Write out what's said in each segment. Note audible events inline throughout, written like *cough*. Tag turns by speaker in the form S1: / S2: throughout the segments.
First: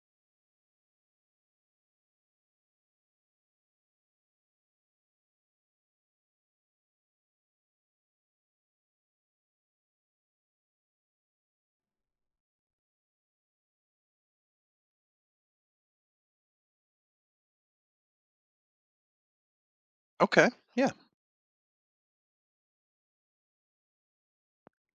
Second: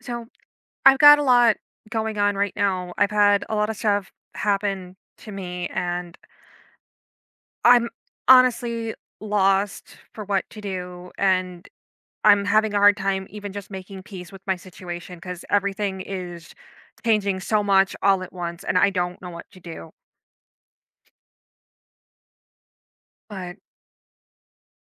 S1: So I've got a lot going on right now. I've had a lot of stuff happen to me, and I'm honestly lost for what to do. And I'm having a hard time even just making peace with my situation because everything is changing so much all at once, and I don't know what to do.
S2: Okay. Yeah.
S1: But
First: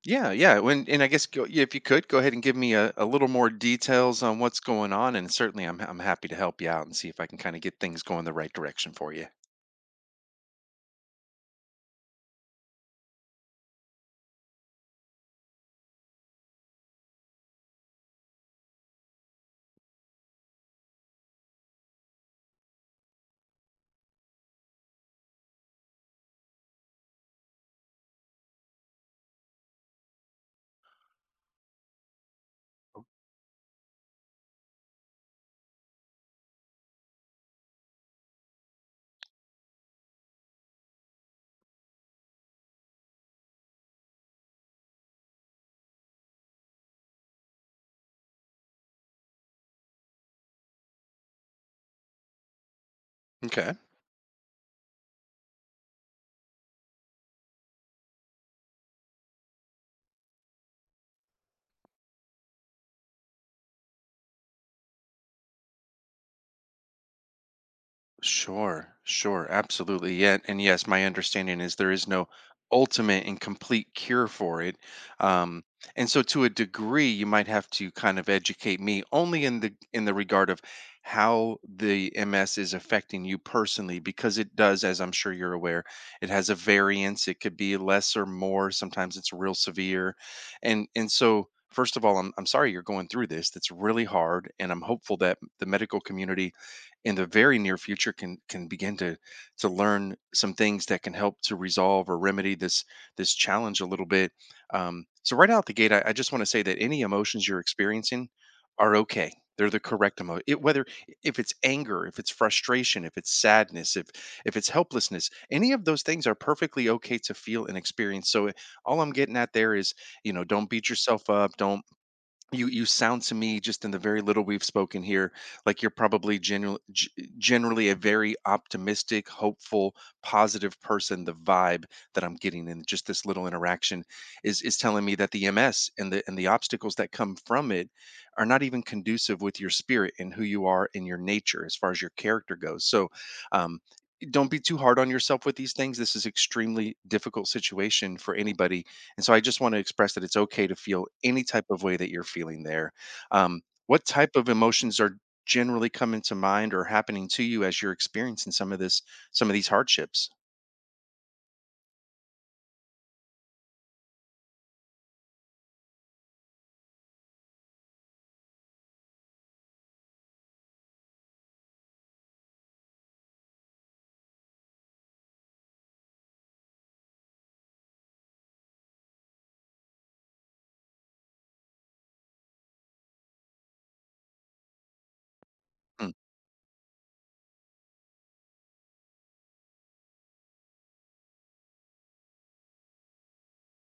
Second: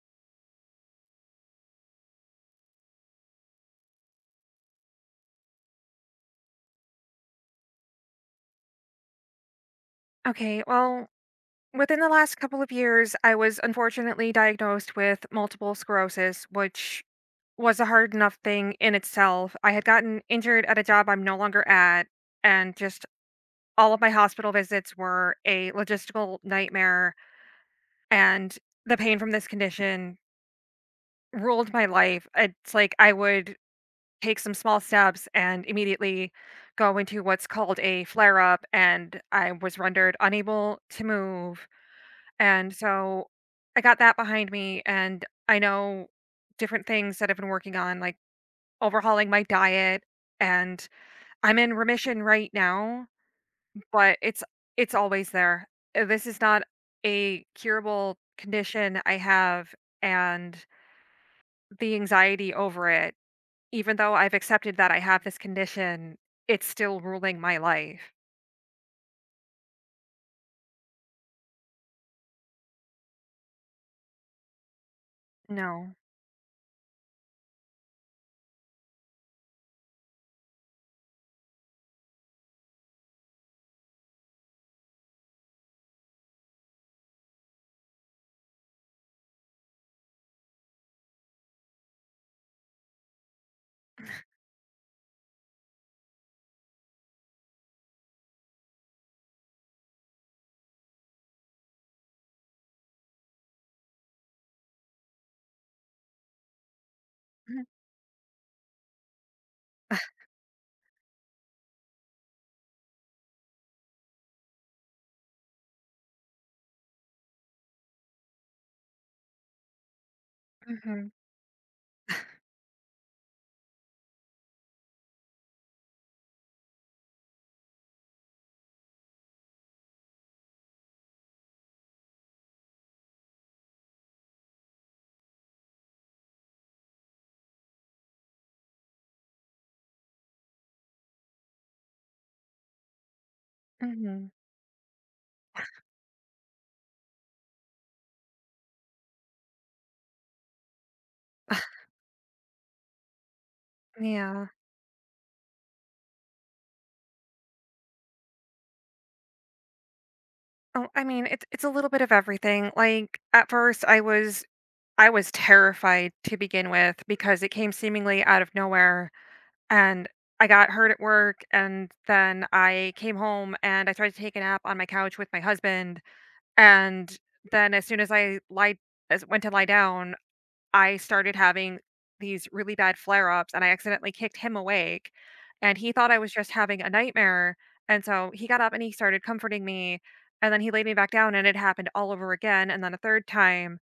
S2: Yeah. Yeah. When and I guess go, yeah, if you could go ahead and give me a little more details on what's going on, and certainly I'm happy to help you out and see if I can kind of get things going the right direction for you.
S1: okay, well, within the last couple of years, I was unfortunately diagnosed with multiple sclerosis, which was a hard enough thing in itself. I had gotten injured at a job I'm no longer at, and just all of my hospital visits were a logistical nightmare. And the pain from this condition ruled my life. It's like I would take some small steps and immediately go into what's called a flare up, and I was rendered unable to move. And so I got that behind me, and I know different things that I've been working on, like overhauling my diet, and I'm in remission right now,
S2: Okay.
S1: but it's always there. This is not a curable condition I have, and the anxiety over it, even though I've accepted that I have this condition, it's still ruling my life.
S2: Sure, sure, absolutely. Yeah, and yes, my understanding is there is no ultimate and complete cure for it. Um,
S1: No.
S2: and so to a degree, you might have to kind of educate me only in the regard of how the MS is affecting you personally, because it does, as I'm sure you're aware, it has a variance. It could be less or more. Sometimes it's real severe. And so, first of all, I'm sorry you're going through this. That's really hard. And I'm hopeful that the medical community in the very near future can begin to learn some things that can help to resolve or remedy this challenge a little bit. So right out the gate, I just want to say that any emotions you're experiencing are okay. They're the correct emotion. Whether if it's anger, if it's frustration, if it's sadness, if it's helplessness, any of those things are perfectly okay to feel and experience. So all I'm getting at there is, you know, don't beat
S1: Mm-hmm.
S2: yourself up. Don't you you sound to me, just in the very little we've spoken here, like you're probably generally a very optimistic, hopeful, positive person. The vibe that I'm getting in just this little interaction is telling me that the MS and the obstacles that come from it are not even conducive with your spirit and who you are and your nature as far as your character goes. So um
S1: Hmm.
S2: don't be too hard on yourself with these things. This is extremely difficult situation for anybody, and so I just want to express that it's okay to feel any type of way that you're feeling there. Um, what type
S1: Yeah.
S2: of emotions are generally coming to mind or happening to you as you're experiencing some of this, some of these hardships?
S1: Oh, I mean, it's a little bit of everything. Like at first, I was terrified to begin with because it came seemingly out of nowhere. And I got hurt at work, and then I came home, and I tried to take a nap on my couch with my husband, and then as soon as I lied as went to lie down, I started having these really bad flare-ups, and I accidentally kicked him awake, and he thought
S2: Mm.
S1: I was just having a nightmare, and so he got up and he started comforting me, and then he laid me back down, and it happened all over again, and then a 3rd time,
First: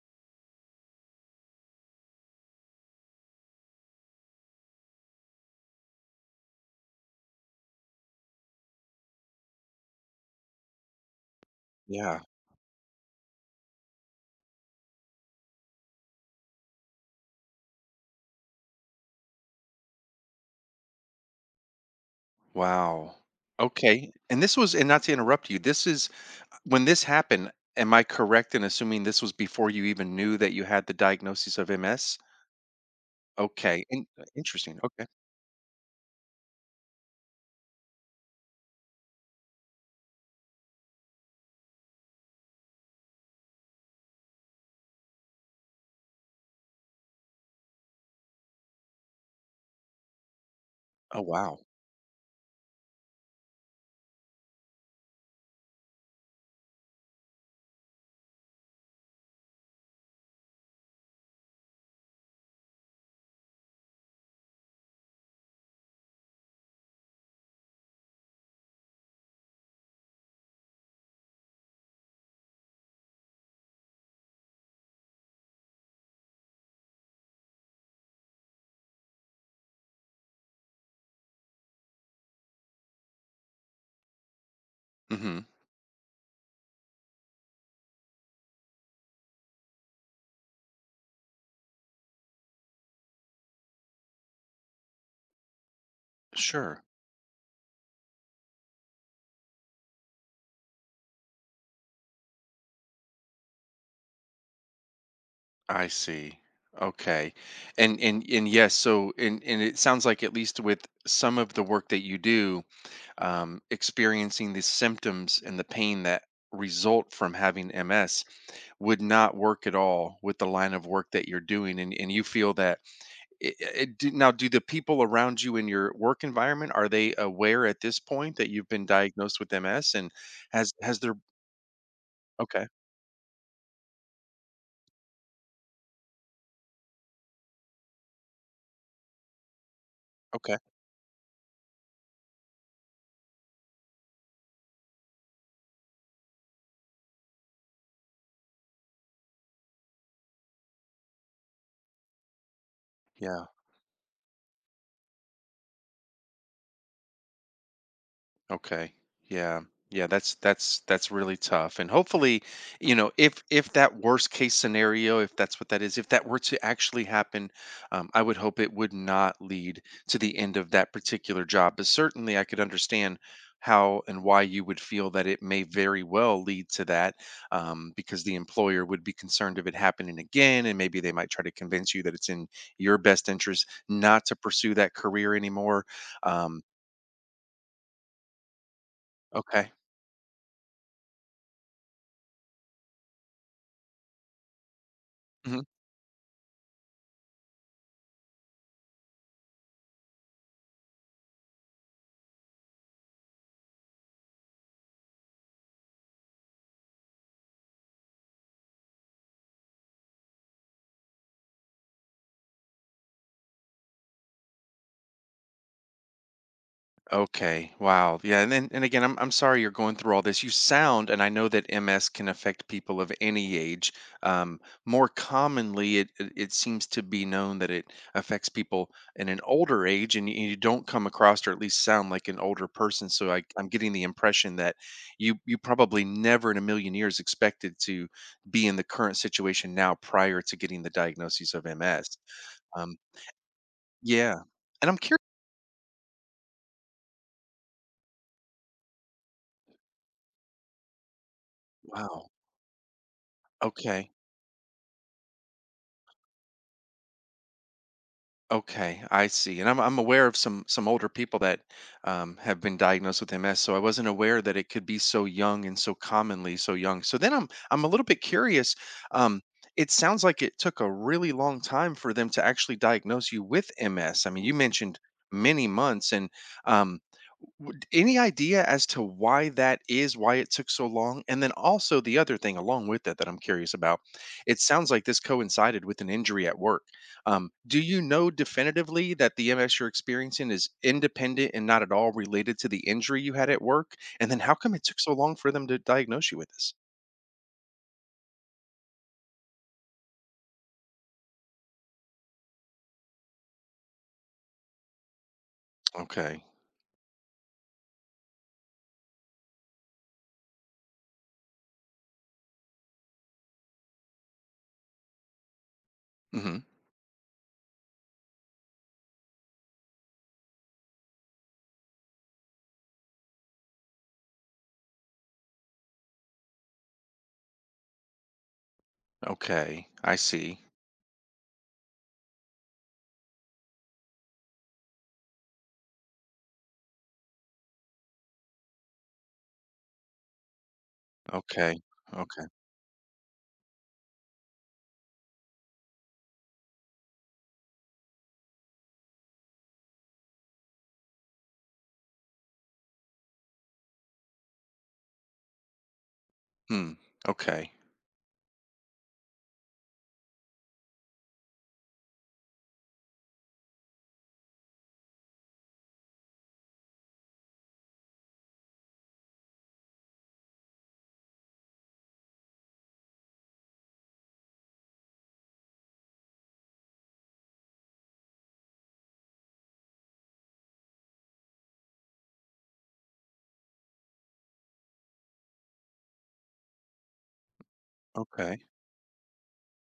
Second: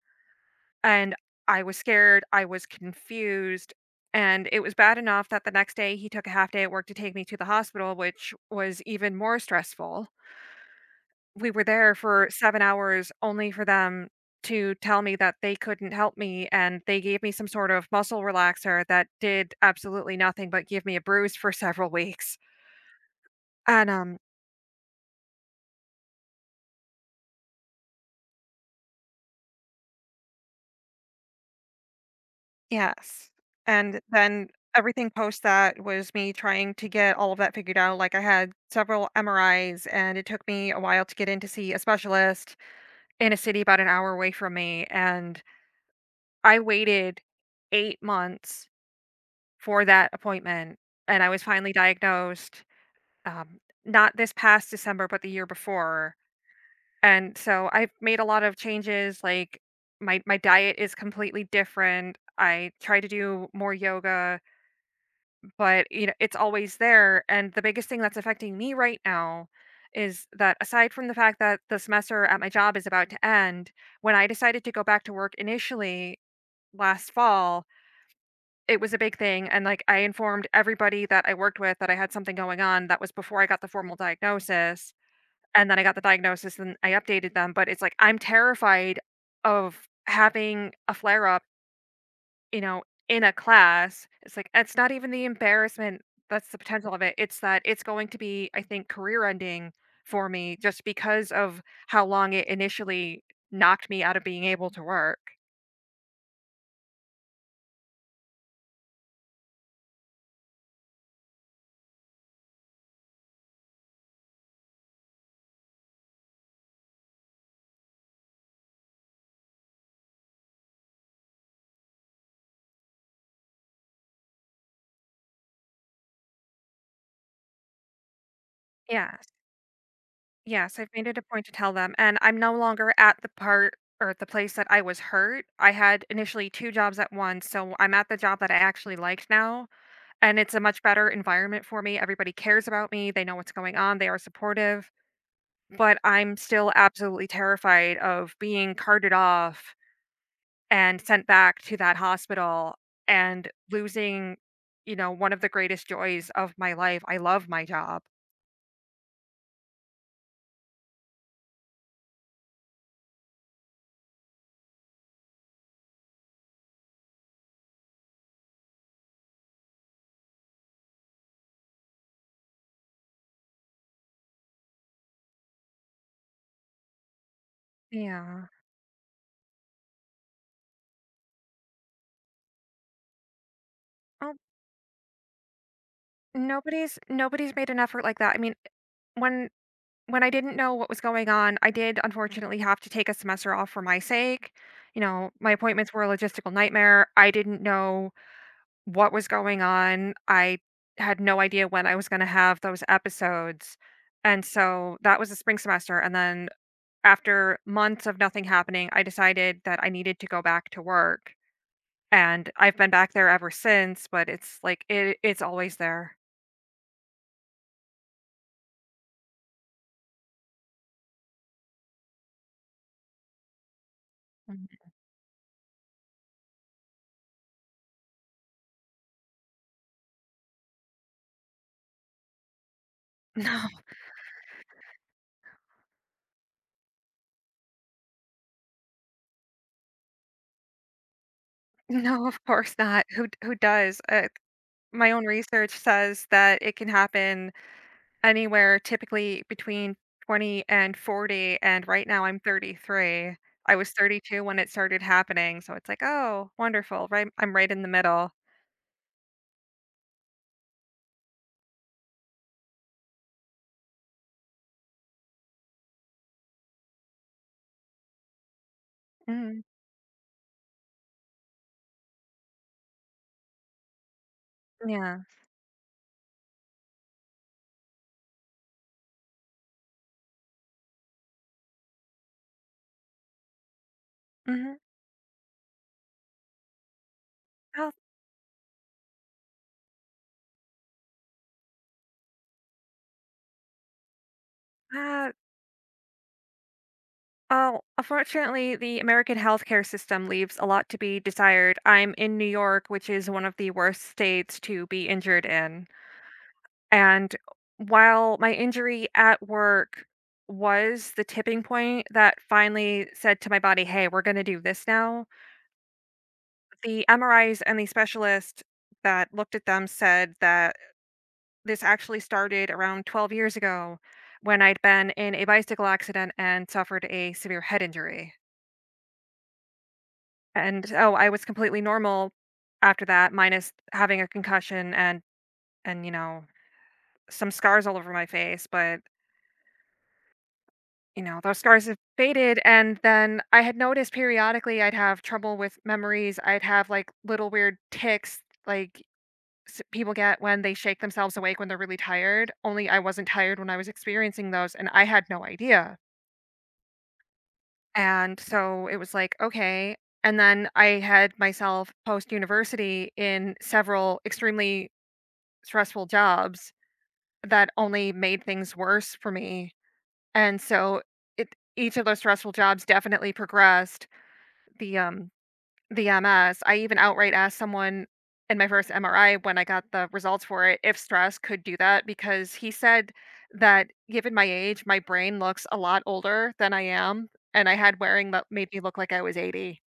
S1: and I was scared, I was confused, and it was bad enough that the next day he took a half day at work to take me to the hospital, which was even more stressful. We were there
S2: Yeah.
S1: for 7 hours only for them to tell me that they couldn't help me, and they gave me some sort of muscle relaxer that did absolutely nothing but give me a bruise for several weeks.
S2: Wow.
S1: And,
S2: Okay.
S1: um
S2: And this was, and not to interrupt you, this is when this happened. Am I correct in assuming this was before you even knew that you had the diagnosis of MS?
S1: Yes,
S2: Okay.
S1: and then
S2: Interesting. Okay.
S1: everything post that was me trying to get all of that figured out, like, I had several MRIs, and it took me a while to get in to see a specialist in a city about an hour away from me, and I waited 8 months for that appointment,
S2: Oh,
S1: and I was
S2: wow.
S1: finally diagnosed, um, not this past December, but the year before, and so I've made a lot of changes, like, my diet is completely different, I try to do more yoga. But, you know, it's always there, and the biggest thing that's affecting me right now is that aside from the fact that the semester at my job is about to end, when I decided to go back to work initially last fall, it was a big thing, and, like, I informed everybody that I worked with that I had something going on. That was before I got the formal diagnosis,
S2: Hmm.
S1: and then I got the diagnosis and I updated them, but it's like, I'm terrified of having a flare-up, you know, in a class, it's like it's not even the embarrassment, that's the
S2: Sure.
S1: potential of it. It's that it's going to be, I think, career ending for me just because of how long it initially knocked me out of being able to work.
S2: I see. Okay. And yes, so and it sounds like, at least with some of the work that you do, experiencing the symptoms and the pain that result from having MS would not work at all with the line of work that you're doing. And you feel that now do the people around you in your work environment, are they aware at this point that you've been
S1: Yes.
S2: diagnosed with MS? And
S1: Yes, I've
S2: has
S1: made
S2: there
S1: it a point to tell them. And I'm no
S2: okay,
S1: longer at the part or at the place that I was hurt. I had initially two jobs at once. So I'm at the job that I actually liked now. And it's
S2: okay.
S1: a much better environment for me. Everybody cares about me. They know what's going on. They are supportive. But I'm still absolutely terrified of being carted off and sent back to that hospital
S2: Yeah.
S1: and losing, you know, one of the greatest joys of my life. I love my job.
S2: Okay. Yeah. Yeah, that's really tough. And hopefully, if that worst case scenario, if that's what that is, if that were to actually happen, I would hope it would not lead to the end of that particular job. But certainly I could understand how and why you would feel that it may very well lead to that, because the
S1: Yeah.
S2: employer would be concerned of it happening again, and maybe they might try to convince you that it's in your best interest not
S1: Oh,
S2: to pursue that career anymore. um,
S1: nobody's made an effort like that. I mean, when
S2: okay.
S1: when I didn't know what was going on, I did unfortunately have to take a semester off for my sake. You know, my
S2: Mm-hmm.
S1: appointments were a logistical nightmare. I didn't know what was going on. I had no idea when I was going to have those episodes. And so that was the spring semester. And then after months of nothing happening, I decided that I needed to go back to work. And I've been back there ever since, but it's always there.
S2: Okay. Wow. Yeah. And then, and again, I'm sorry you're going through all this. You sound, and I know that MS can affect people of any age.
S1: Mhm. *laughs*
S2: More commonly, it seems to be known that it affects people in an older age, and you don't come across or at least sound like an older person. So I'm
S1: No,
S2: getting the impression that you probably never in a million years expected to be in the current situation now prior to getting the diagnosis of MS.
S1: no, of course
S2: Um,
S1: not. Who does?
S2: yeah. And I'm
S1: My
S2: curious.
S1: own research says that it can happen anywhere typically between 20 and 40, and right now
S2: Wow.
S1: I'm 33. I was
S2: Okay.
S1: 32 when it started happening, so it's like, "Oh, wonderful, right I'm right in the middle."
S2: Okay, I see. And I'm aware of some older people that have been diagnosed with MS, so I wasn't aware that it could be so young and so commonly so young. So then I'm a little bit curious. Um,
S1: Mhm,
S2: it sounds like it took a really long time for them to actually diagnose you with MS. I mean, you mentioned
S1: yeah,
S2: many months, and um, W any idea as to why that is, why it took so long? And then also the other thing along with that that I'm curious about, it
S1: mhm.
S2: sounds like this coincided with an injury at work. Do
S1: Well,
S2: you know definitively that the MS you're experiencing is independent and not at all related to the injury you had at work? And then how come it took so
S1: uh,
S2: long for them to diagnose you with this?
S1: oh, Unfortunately, the American healthcare system leaves a lot to be desired. I'm in New York, which is one of the worst states to be injured in.
S2: Okay.
S1: And while my injury at work was the tipping point that finally said to my body, "Hey, we're going to do this now,"
S2: Mhm.
S1: the MRIs and the specialist that looked at them said that this actually started around 12 years ago when I'd been in a bicycle accident and suffered a severe head injury.
S2: Okay. I see.
S1: I was completely normal after that, minus having a concussion and, and you know some scars all over my face, but you know, those
S2: Okay.
S1: scars have
S2: Okay.
S1: faded, and then I had noticed periodically I'd have trouble with memories. I'd have, like, little weird tics, like, s people get when they shake themselves awake when they're really tired, only I wasn't tired when I was experiencing those, and I had no idea,
S2: Hmm. Okay.
S1: and so it was like, "Okay," and then I had myself post-university in several extremely stressful jobs that only made things worse for me, and so it each of those stressful jobs definitely progressed the um the MS. I even outright asked someone in my first MRI when I got the results for it if stress could do that because he said that given my age, my brain looks a lot older than I am, and I had wearing that
S2: Okay.
S1: made me look like I was 80.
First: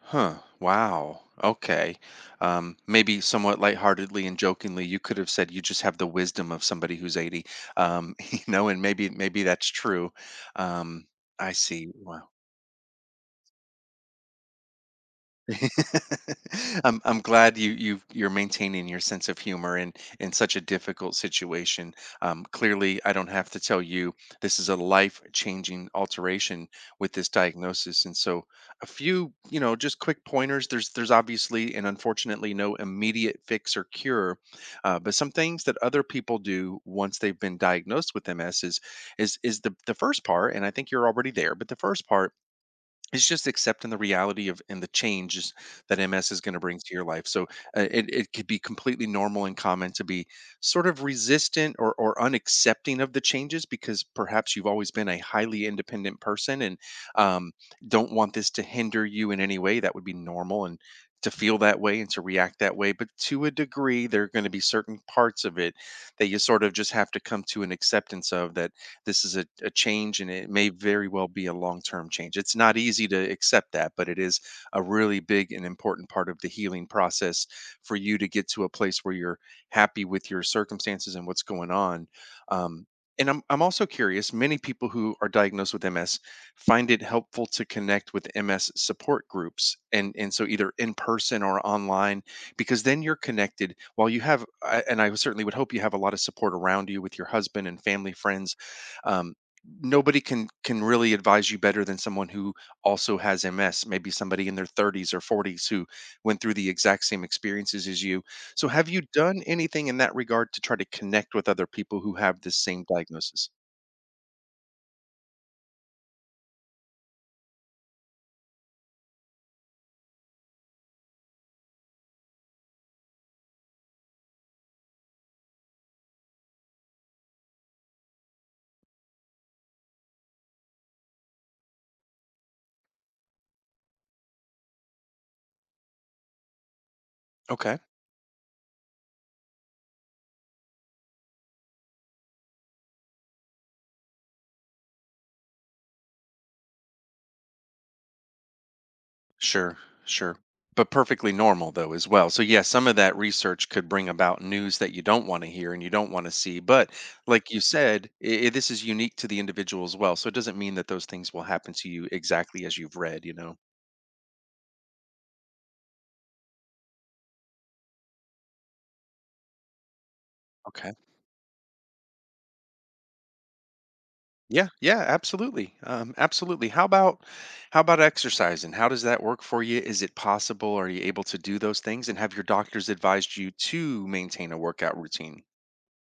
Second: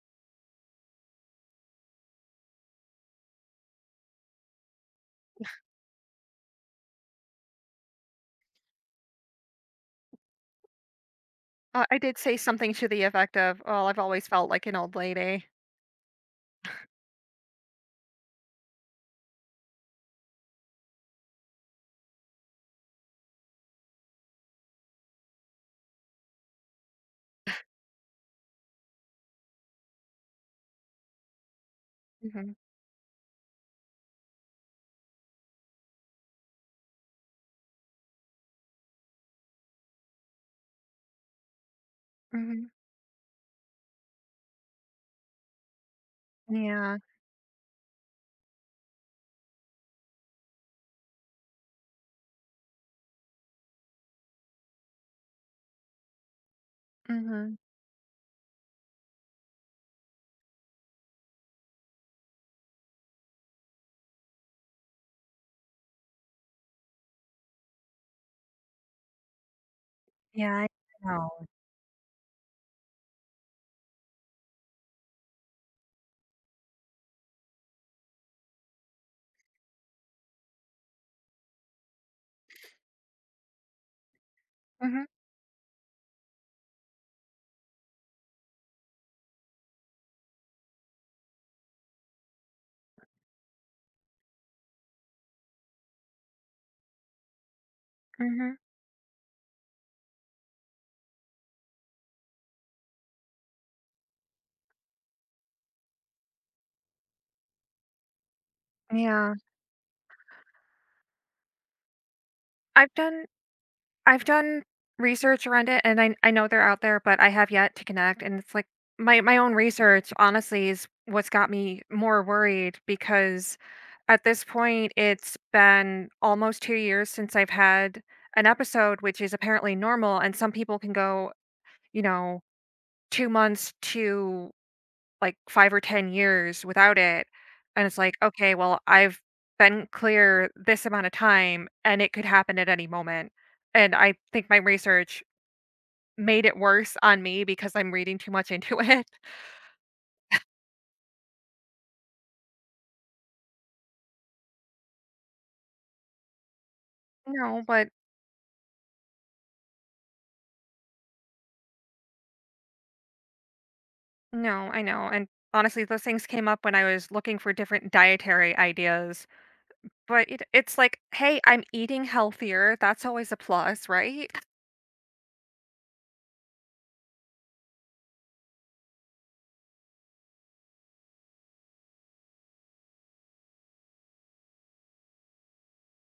S2: Huh. Wow. Okay. Maybe somewhat lightheartedly and jokingly, you could have said you just have the wisdom of somebody who's 80. *laughs* And maybe that's true. Um, I see.
S1: I did
S2: Wow.
S1: say something to the effect of, "Well, I've always felt like an old lady."
S2: *laughs* I'm glad you're maintaining your sense of humor in such a difficult situation. Clearly, I don't have to tell you this is a life changing alteration with this diagnosis. And so, a few just quick pointers. There's obviously and
S1: Mhm.
S2: unfortunately no immediate fix or cure, but some things that other people do once they've been diagnosed with MS is the first part. And I think you're already there, but the first part,
S1: Mhm.
S2: it's just accepting the reality of and the changes that MS is going to bring to
S1: Yeah.
S2: your life. So it could be completely normal and common to be sort of resistant, or unaccepting of the changes, because perhaps you've always been a highly independent person and, um,
S1: Mhm.
S2: don't want this to hinder you in any way. That would be normal, and to feel that way and to react that way. But to a degree, there are going to be certain parts of it that you sort of just have to come to an acceptance of, that this is a change, and it
S1: Yeah, I
S2: may very
S1: know.
S2: well be a long-term change. It's not easy to accept that, but it is a really big and important part of the healing process for you to get to a place where you're happy with your circumstances and what's going on. um, and I'm also curious, many people
S1: Mhm.
S2: who are diagnosed with MS find it helpful to connect with MS support groups, and so either in person or online, because then you're connected. While you have and I certainly would hope you have a lot of support around you with your husband and family
S1: Mhm.
S2: friends, um, nobody can really advise you better than someone who also has MS, maybe somebody in their 30s or 40s who went through the exact same experiences as you. So have you
S1: Yeah.
S2: done anything in that regard to try to connect with other people who have this same
S1: I've done
S2: diagnosis?
S1: I've done research around it, and I know they're out there, but I have yet to connect, and it's like my own research, honestly, is what's got me more worried because at this point, it's been almost 2 years since I've had an episode, which is apparently normal, and some people can go, you know, 2 months to like 5 or 10 years without it,
S2: Okay.
S1: and it's like, "Okay, well, I've been clear this amount of time, and it could happen at any moment," and I think my research made it worse on me because I'm reading too much *laughs* into it.
S2: Sure. Sure. But perfectly normal, though, as well. So, yeah, some of that research could bring about news that you don't want to hear and you don't want to see. But, like you
S1: No, but
S2: said, this is unique to the individual as well. So, it doesn't mean that those things will happen to you exactly as you've read, you know?
S1: no, I know, and honestly, those things came up when I was looking for different dietary ideas, but it's
S2: Okay.
S1: like, "Hey, I'm eating healthier," that's always a plus, right?
S2: Yeah, yeah, absolutely. Absolutely. How about exercise, and how does that work for you? Is it possible? Are you able to do those things? And have your doctors advised you to maintain a workout routine?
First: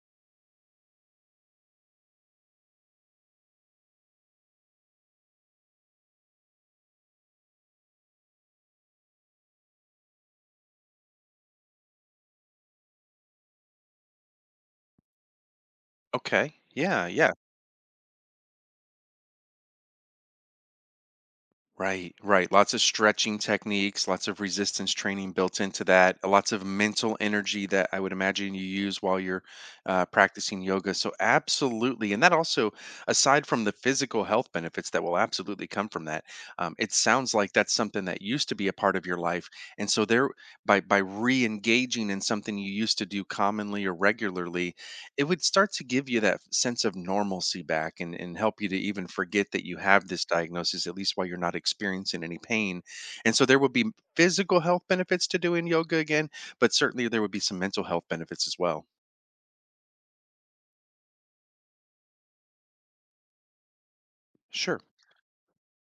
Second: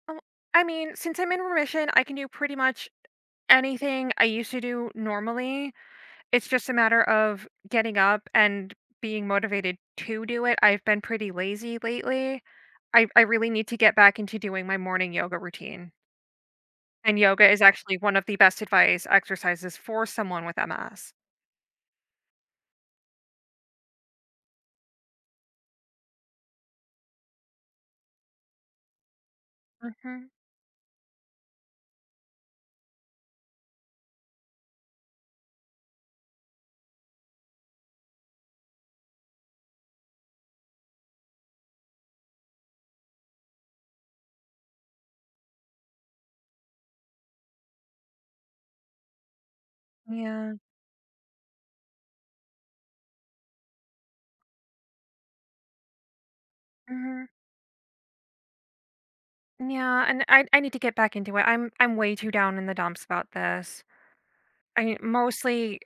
S1: Oh, I mean, since I'm in remission, I can do pretty much anything I used to do normally. It's just a matter of getting up and being motivated to do it. I've been pretty lazy lately. I really need to get back into doing my morning yoga routine,
S2: Okay. Yeah,
S1: and
S2: yeah.
S1: yoga is actually one of the best advice exercises for someone with MS.
S2: Right, right. Lots of stretching techniques, lots of resistance training built into that, lots of mental energy that I would imagine you use while you're
S1: Mhm.
S2: practicing yoga. So, absolutely. And that also, aside from the physical health benefits that will absolutely come from that, it sounds like that's something that used to be a part of your life. And so, there, by re-engaging in something you used to do commonly or regularly, it would start to give you that sense of normalcy back, and help you to even forget that you have this
S1: Yeah.
S2: diagnosis, at least while you're not experiencing any pain. And so there would be physical health benefits to doing yoga again, but certainly there
S1: Mhm.
S2: would be some mental health benefits as well.
S1: Yeah, and I need to get back into it. I'm way too down in the dumps about this.
S2: Sure.
S1: I mostly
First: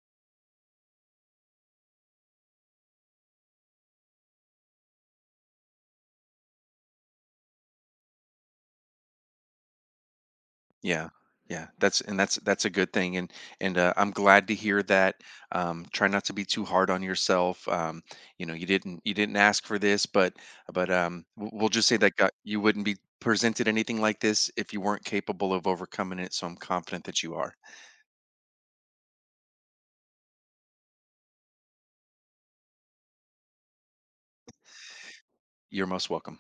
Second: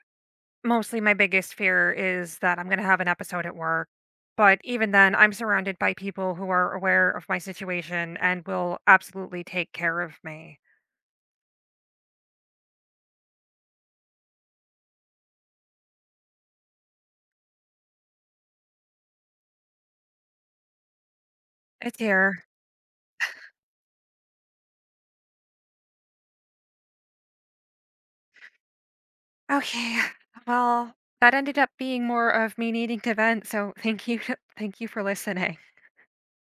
S1: Mostly my biggest fear is that I'm gonna have an episode at work, but even then, I'm surrounded by people who are aware of my situation and will absolutely take care of me.
S2: Yeah, yeah, that's a good thing, and I'm glad to hear that. Try not to be too hard on yourself. You didn't ask for this, but we'll just say
S1: It's
S2: that God,
S1: here.
S2: you wouldn't be presented anything like this if you weren't capable of overcoming it. So I'm confident that you are.
S1: Okay. *sighs* Well, that ended up being more of me needing to vent, so thank you *laughs* thank you for listening.
S2: You're most welcome.